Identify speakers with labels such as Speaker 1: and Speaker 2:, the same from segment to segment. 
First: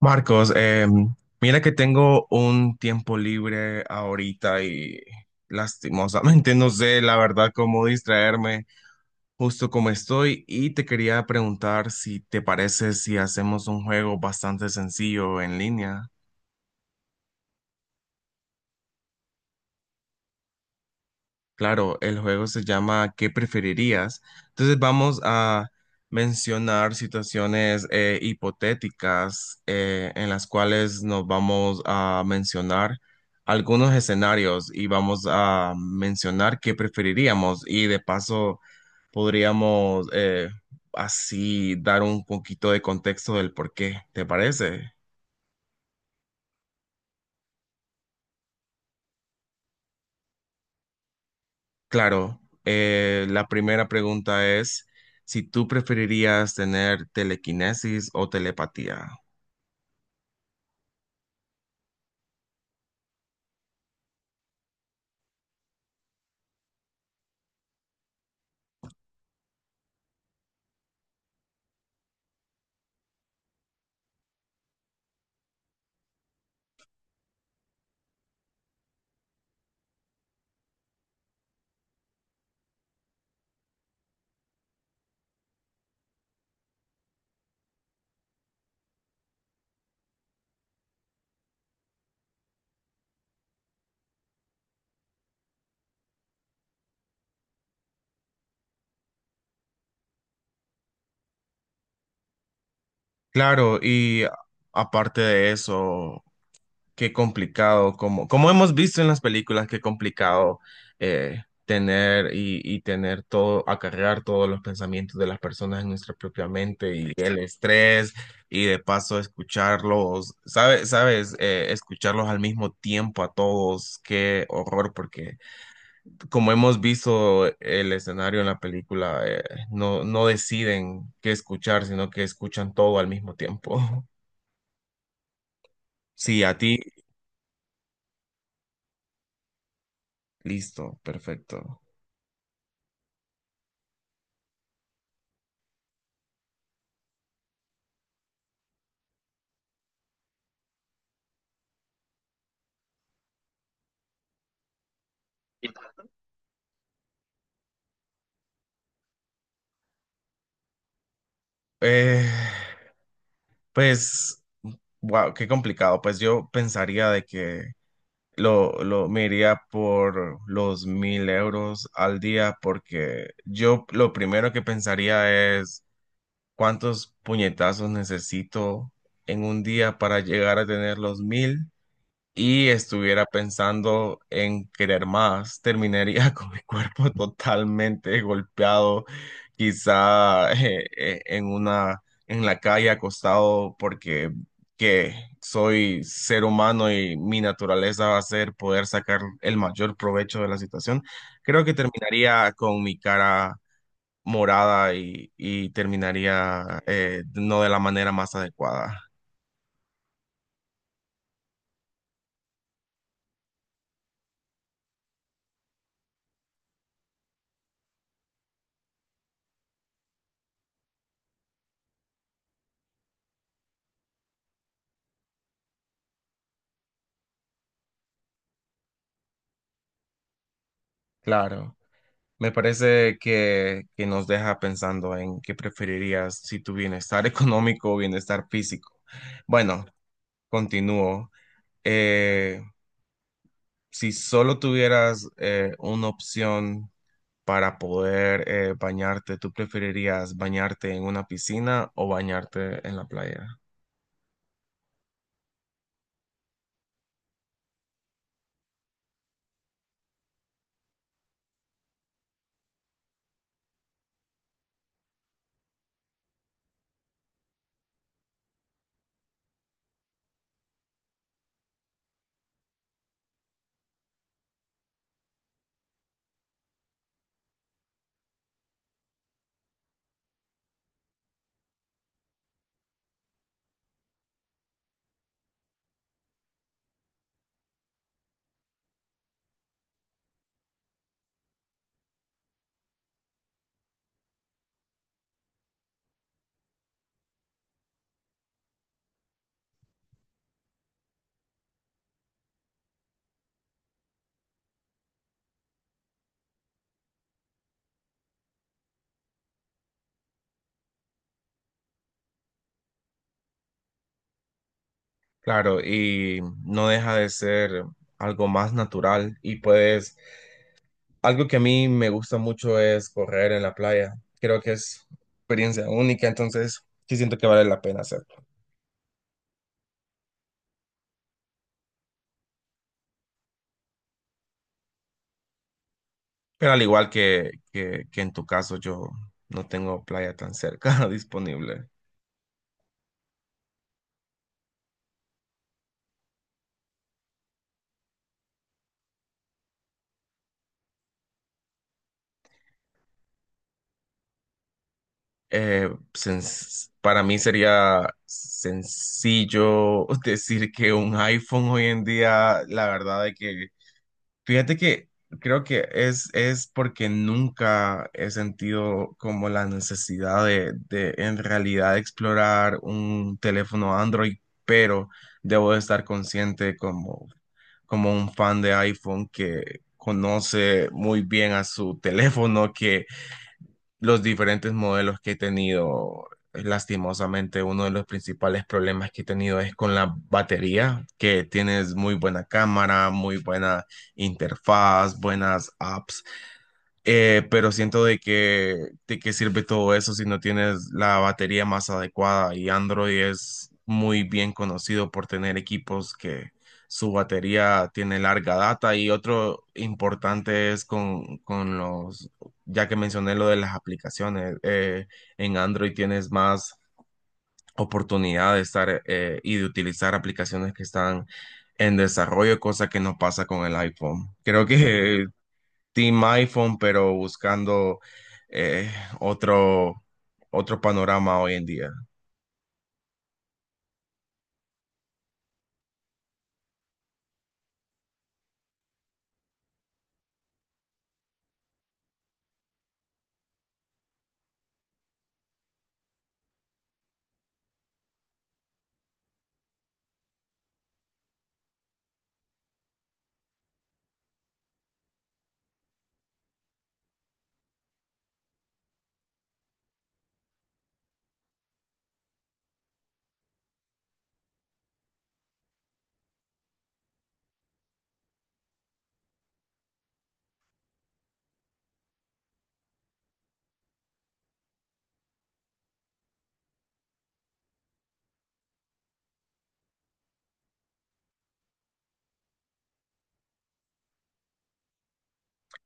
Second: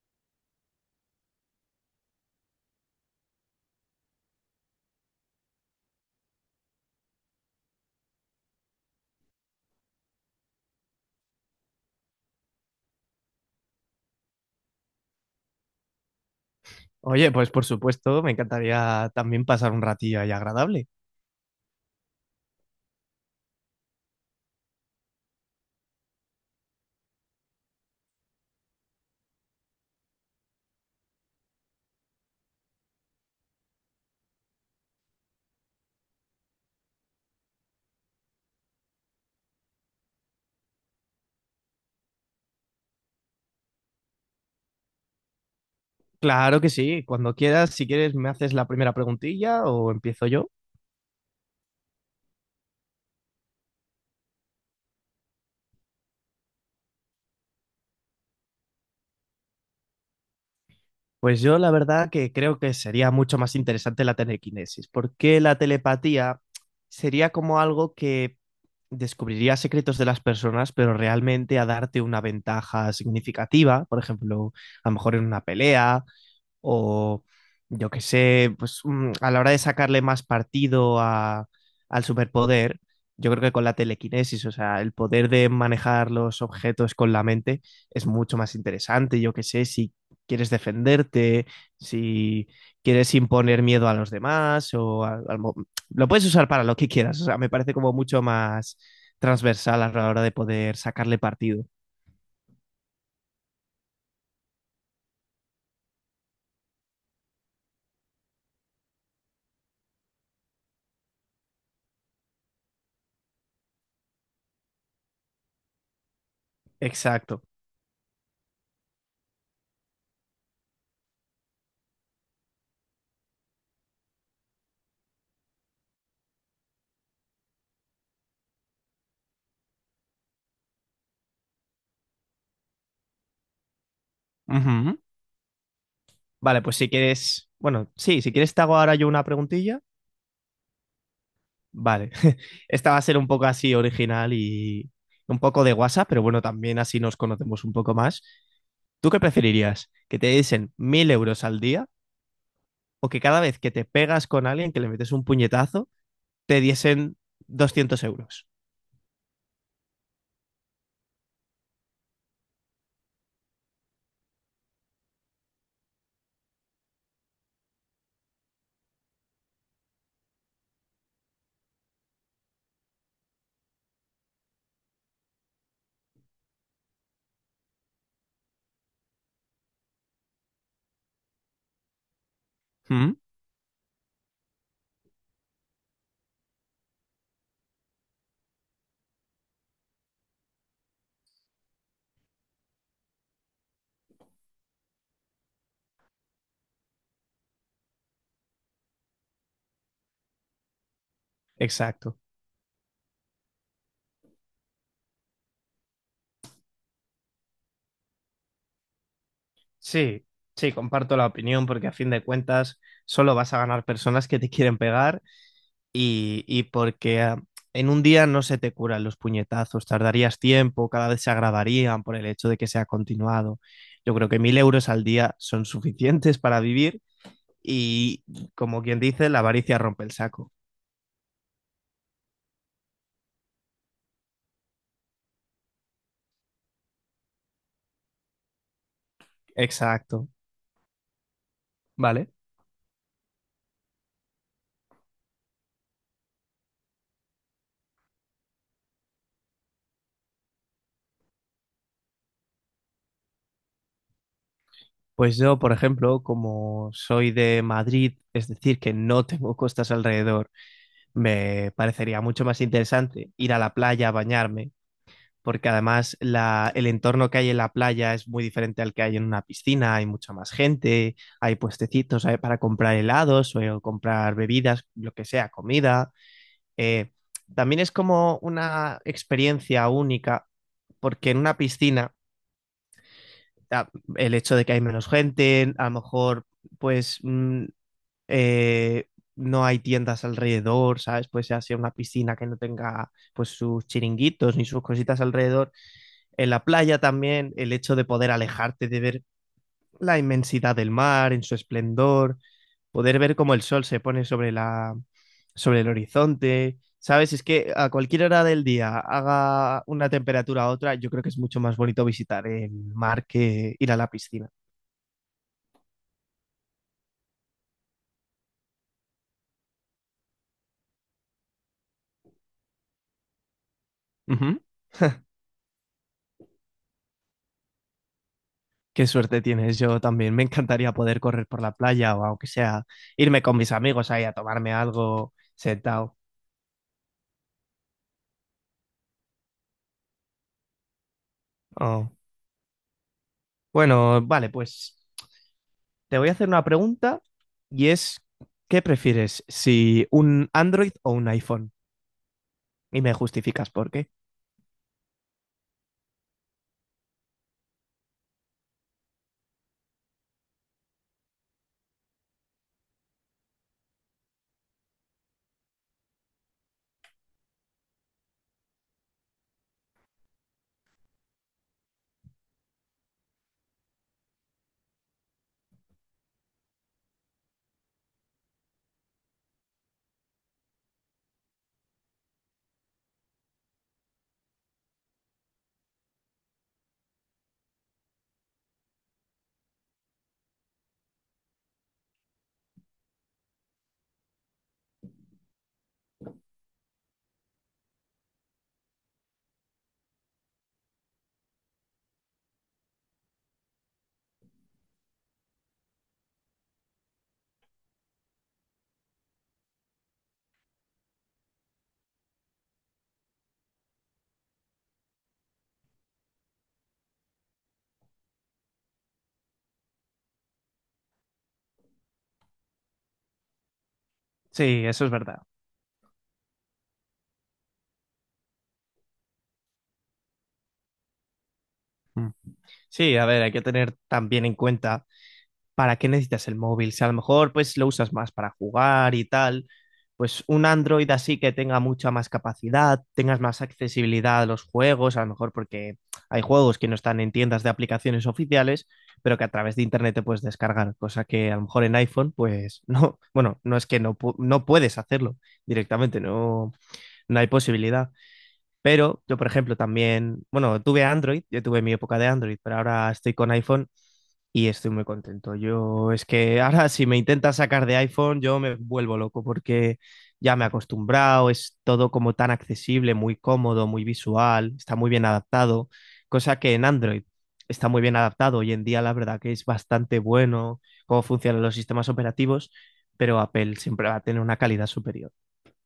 Speaker 1: Marcos, mira que tengo un tiempo libre ahorita y lastimosamente no sé la verdad cómo distraerme justo como estoy y te quería preguntar si te parece si hacemos un juego bastante sencillo en línea.
Speaker 2: Oye, pues por supuesto, me encantaría también pasar un ratillo ahí agradable.
Speaker 1: Claro, el juego se llama ¿Qué preferirías? Entonces vamos a mencionar situaciones hipotéticas en las cuales nos vamos a mencionar algunos escenarios y vamos a mencionar qué preferiríamos y de paso podríamos así dar un poquito de contexto del por qué, ¿te parece?
Speaker 2: Claro que sí, cuando quieras, si quieres, me haces la primera preguntilla o empiezo yo.
Speaker 1: Claro, la primera pregunta es si tú preferirías tener telequinesis o telepatía.
Speaker 2: Pues yo la verdad que creo que sería mucho más interesante la telequinesis, porque la telepatía sería como algo que descubriría secretos de las personas, pero realmente a darte una ventaja significativa, por ejemplo, a lo mejor en una pelea o yo qué sé, pues a la hora de sacarle más partido al superpoder, yo creo que con la telequinesis, o sea, el poder de manejar los objetos con la mente es mucho más interesante, yo qué sé, si quieres defenderte, si quieres imponer miedo a los demás o lo puedes usar para lo que quieras, o sea, me parece como mucho más transversal a la hora de poder sacarle partido.
Speaker 1: Claro, y aparte de eso, qué complicado, como, como hemos visto en las películas, qué complicado tener y tener todo, acarrear todos los pensamientos de las personas en nuestra propia mente y el
Speaker 2: Exacto.
Speaker 1: estrés y de paso escucharlos, ¿sabes? ¿Sabes? Escucharlos al mismo tiempo a todos, qué horror, porque como hemos visto el escenario en la película, no, no deciden qué escuchar, sino que escuchan todo al mismo tiempo. Sí, a
Speaker 2: Vale,
Speaker 1: ti,
Speaker 2: pues si quieres, bueno, sí, si quieres te hago ahora yo una preguntilla.
Speaker 1: listo, perfecto.
Speaker 2: Vale, esta va a ser un poco así original y un poco de WhatsApp, pero bueno, también así nos conocemos un poco más. ¿Tú qué preferirías? ¿Que te diesen 1.000 euros al día o que cada vez que te pegas con alguien, que le metes un puñetazo, te diesen 200 euros?
Speaker 1: Eh, pues, wow, qué complicado. Pues yo pensaría de que lo me iría por los 1000 euros al día, porque yo lo primero que pensaría es cuántos puñetazos necesito en un día para llegar a tener los mil y
Speaker 2: ¿Mm?
Speaker 1: estuviera pensando en querer más, terminaría con mi cuerpo totalmente golpeado, quizá en una en la calle acostado porque que soy ser humano y mi naturaleza va a ser poder sacar el mayor provecho de la situación. Creo que
Speaker 2: Exacto.
Speaker 1: terminaría con mi cara morada y terminaría no de la manera más adecuada.
Speaker 2: Sí, sí, comparto la opinión porque a fin de cuentas solo vas a ganar personas que te quieren pegar y porque en un día no se te curan los puñetazos, tardarías tiempo, cada vez se agravarían por el hecho de que sea continuado. Yo creo que 1.000 euros al día son suficientes para vivir y, como quien dice, la avaricia rompe el saco.
Speaker 1: Claro. Me parece que nos deja pensando en qué preferirías si tu bienestar económico o bienestar físico. Bueno,
Speaker 2: Exacto,
Speaker 1: continúo.
Speaker 2: ¿vale?
Speaker 1: Eh, si solo tuvieras una opción para poder bañarte, ¿tú preferirías bañarte en una piscina o bañarte en la playa?
Speaker 2: Pues yo, por ejemplo, como soy de Madrid, es decir, que no tengo costas alrededor, me parecería mucho más interesante ir a la playa a bañarme, porque además el entorno que hay en la playa es muy diferente al que hay en una piscina, hay mucha más gente, hay puestecitos hay para comprar helados o comprar bebidas, lo que sea, comida. Eh, también es como una experiencia única, porque en una piscina, ah, el hecho de que hay menos gente, a lo mejor pues eh, no hay tiendas alrededor, ¿sabes? Pues ya sea una piscina que no tenga pues sus chiringuitos ni sus cositas alrededor. En la playa también, el hecho de poder alejarte, de ver la inmensidad del mar en su esplendor, poder ver cómo el sol se pone sobre el horizonte. ¿Sabes? Es que a cualquier hora del día, haga una temperatura u otra, yo creo que es mucho más bonito visitar el mar que ir a la piscina.
Speaker 1: Claro, y no deja de ser algo más natural y puedes algo que a mí me gusta mucho es correr en la playa. Creo
Speaker 2: Ujú.
Speaker 1: que es experiencia única, entonces sí siento que vale la pena hacerlo.
Speaker 2: Qué suerte tienes, yo también. Me encantaría poder correr por la playa o, aunque sea, irme con mis amigos ahí a tomarme algo sentado.
Speaker 1: Pero al igual que en tu caso, yo no tengo playa tan cerca disponible.
Speaker 2: Oh. Bueno, vale, pues te voy a hacer una pregunta y es, ¿qué prefieres, si un Android o un iPhone? Y me justificas por qué.
Speaker 1: Eh, sens- para mí sería sencillo decir que un iPhone hoy en día, la verdad es que fíjate que creo que es porque nunca he sentido como la necesidad de en realidad explorar un teléfono Android, pero debo de estar consciente como, como un fan de iPhone que conoce muy bien a su teléfono, que los diferentes modelos que he tenido, lastimosamente uno de los principales problemas que he tenido es con la batería, que tienes muy buena cámara, muy buena interfaz, buenas apps pero siento de que de qué sirve todo eso si no tienes la batería más adecuada y Android es muy bien conocido por tener equipos que su batería tiene larga data y otro importante es con los, ya que mencioné lo de las aplicaciones, en Android tienes más oportunidad de estar y de utilizar aplicaciones que están en desarrollo, cosa que no pasa con el iPhone. Creo
Speaker 2: Sí, eso es
Speaker 1: que
Speaker 2: verdad.
Speaker 1: Team iPhone, pero buscando eh, otro, otro panorama hoy en día.
Speaker 2: Mm. Sí, a ver, hay que tener también en cuenta, ¿para qué necesitas el móvil? Si a lo mejor pues lo usas más para jugar y tal, pues un Android así que tenga mucha más capacidad, tengas más accesibilidad a los juegos, a lo mejor porque hay juegos que no están en tiendas de aplicaciones oficiales, pero que a través de internet te puedes descargar, cosa que a lo mejor en iPhone pues no, bueno, no es que no, no puedes hacerlo directamente, no, no hay posibilidad. Pero yo, por ejemplo, también, bueno, tuve Android, yo tuve mi época de Android, pero ahora estoy con iPhone y estoy muy contento. Yo es que ahora, si me intentas sacar de iPhone, yo me vuelvo loco porque ya me he acostumbrado, es todo como tan accesible, muy cómodo, muy visual, está muy bien adaptado, cosa que en Android está muy bien adaptado. Hoy en día la verdad que es bastante bueno cómo funcionan los sistemas operativos, pero Apple siempre va a tener una calidad superior.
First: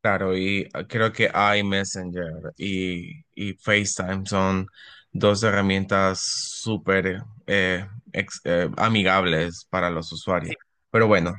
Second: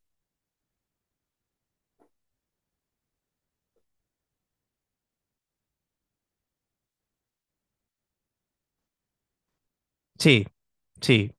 Speaker 1: Claro, y creo que iMessenger y FaceTime son dos herramientas súper amigables para los
Speaker 2: Sí,
Speaker 1: usuarios. Pero
Speaker 2: sí.
Speaker 1: bueno,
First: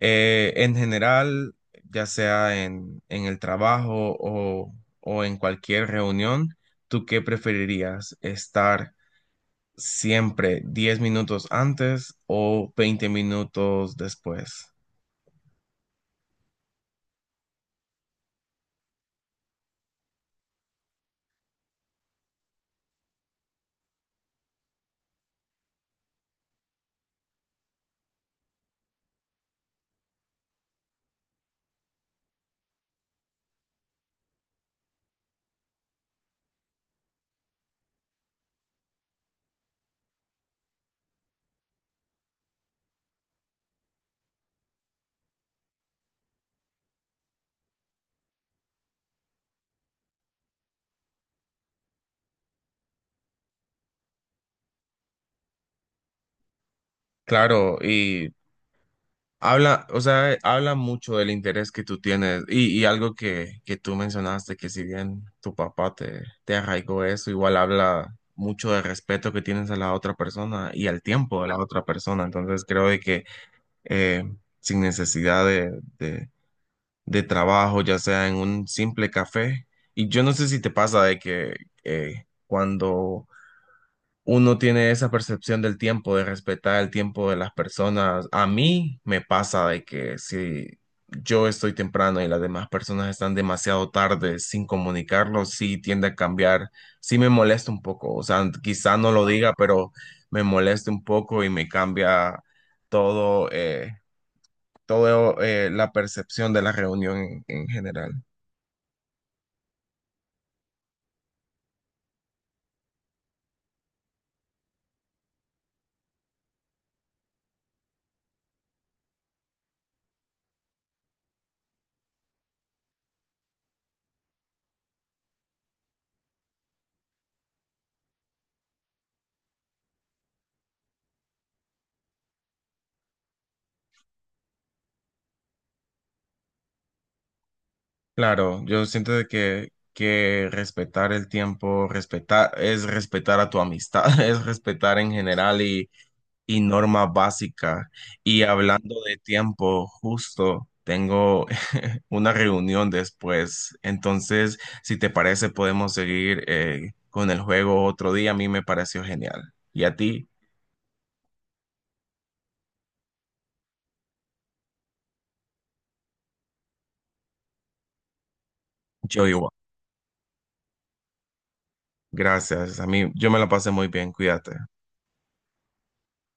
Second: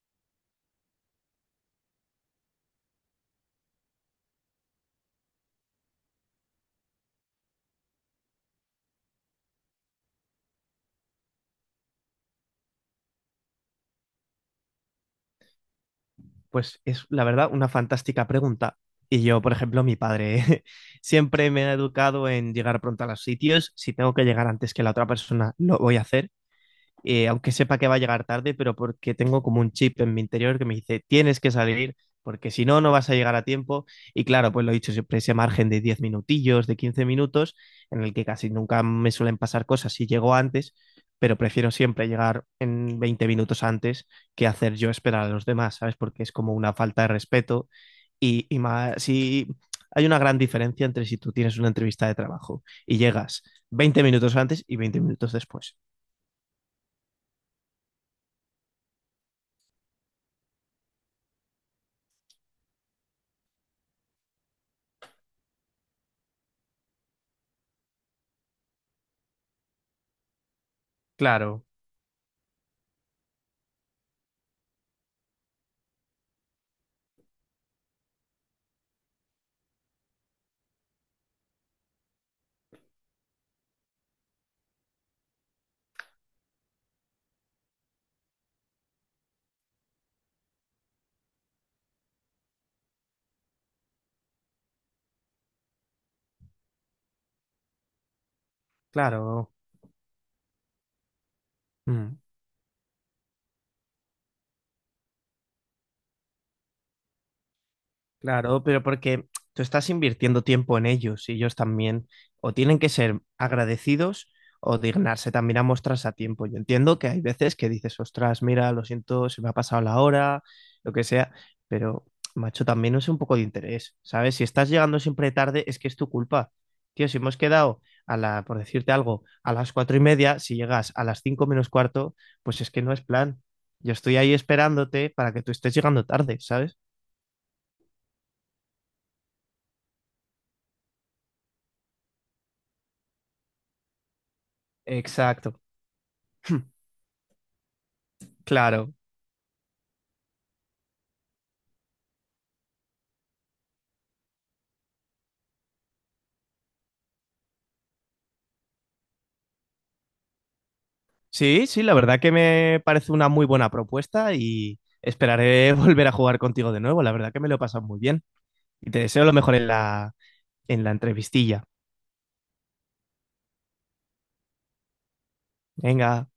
Speaker 1: en general, ya sea en el trabajo o en cualquier reunión, ¿tú qué preferirías? ¿Estar siempre 10 minutos antes o 20 minutos después?
Speaker 2: Pues es, la verdad, una fantástica pregunta. Y yo, por ejemplo, mi padre siempre me ha educado en llegar pronto a los sitios. Si tengo que llegar antes que la otra persona, lo voy a hacer, aunque sepa que va a llegar tarde, pero porque tengo como un chip en mi interior que me dice, tienes que salir, porque si no, no vas a llegar a tiempo. Y claro, pues lo he dicho, siempre ese margen de 10 minutillos, de 15 minutos, en el que casi nunca me suelen pasar cosas si llego antes, pero prefiero siempre llegar en 20 minutos antes que hacer yo esperar a los demás, ¿sabes? Porque es como una falta de respeto y más, si... Hay una gran diferencia entre si tú tienes una entrevista de trabajo y llegas 20 minutos antes y 20 minutos después.
Speaker 1: Claro, y habla, o sea, habla mucho del interés que tú tienes y algo que tú mencionaste, que si bien tu papá te arraigó eso, igual habla mucho del respeto que tienes a la otra persona y al tiempo de la
Speaker 2: Claro.
Speaker 1: otra persona. Entonces creo de que eh, sin necesidad de de trabajo, ya sea en un simple café, y yo no sé si te pasa de que cuando uno tiene esa percepción del tiempo, de respetar el tiempo de las personas. A mí me pasa de que si yo estoy temprano y las demás personas están demasiado tarde sin comunicarlo, sí tiende a cambiar, sí me molesta un poco. O sea, quizá no lo
Speaker 2: Claro.
Speaker 1: diga, pero me molesta un poco y me
Speaker 2: Mm.
Speaker 1: cambia todo, la percepción de la reunión en general.
Speaker 2: Claro, pero porque tú estás invirtiendo tiempo en ellos, y ellos también o tienen que ser agradecidos o dignarse también a mostrarse a tiempo. Yo entiendo que hay veces que dices, ostras, mira, lo siento, se me ha pasado la hora, lo que sea, pero, macho, también es un poco de interés, ¿sabes? Si estás llegando siempre tarde, es que es tu culpa. Tío, si hemos quedado por decirte algo, a las 4:30, si llegas a las 4:45, pues es que no es plan. Yo estoy ahí esperándote para que tú estés llegando tarde, ¿sabes?
Speaker 1: Claro, yo siento de que respetar el tiempo, respetar, es respetar a tu amistad, es respetar en
Speaker 2: Exacto.
Speaker 1: general y norma básica. Y
Speaker 2: Claro.
Speaker 1: hablando de tiempo, justo tengo una reunión después. Entonces, si te parece, podemos seguir con el juego otro día. A mí me pareció genial. Y a ti,
Speaker 2: Sí, sí, la verdad que me parece una muy buena propuesta y esperaré volver a jugar contigo de nuevo. La verdad que me lo he pasado muy bien y te deseo
Speaker 1: yo
Speaker 2: lo
Speaker 1: igual.
Speaker 2: mejor en la, entrevistilla.
Speaker 1: Gracias. A mí, yo me la pasé muy bien. Cuídate.
Speaker 2: Venga.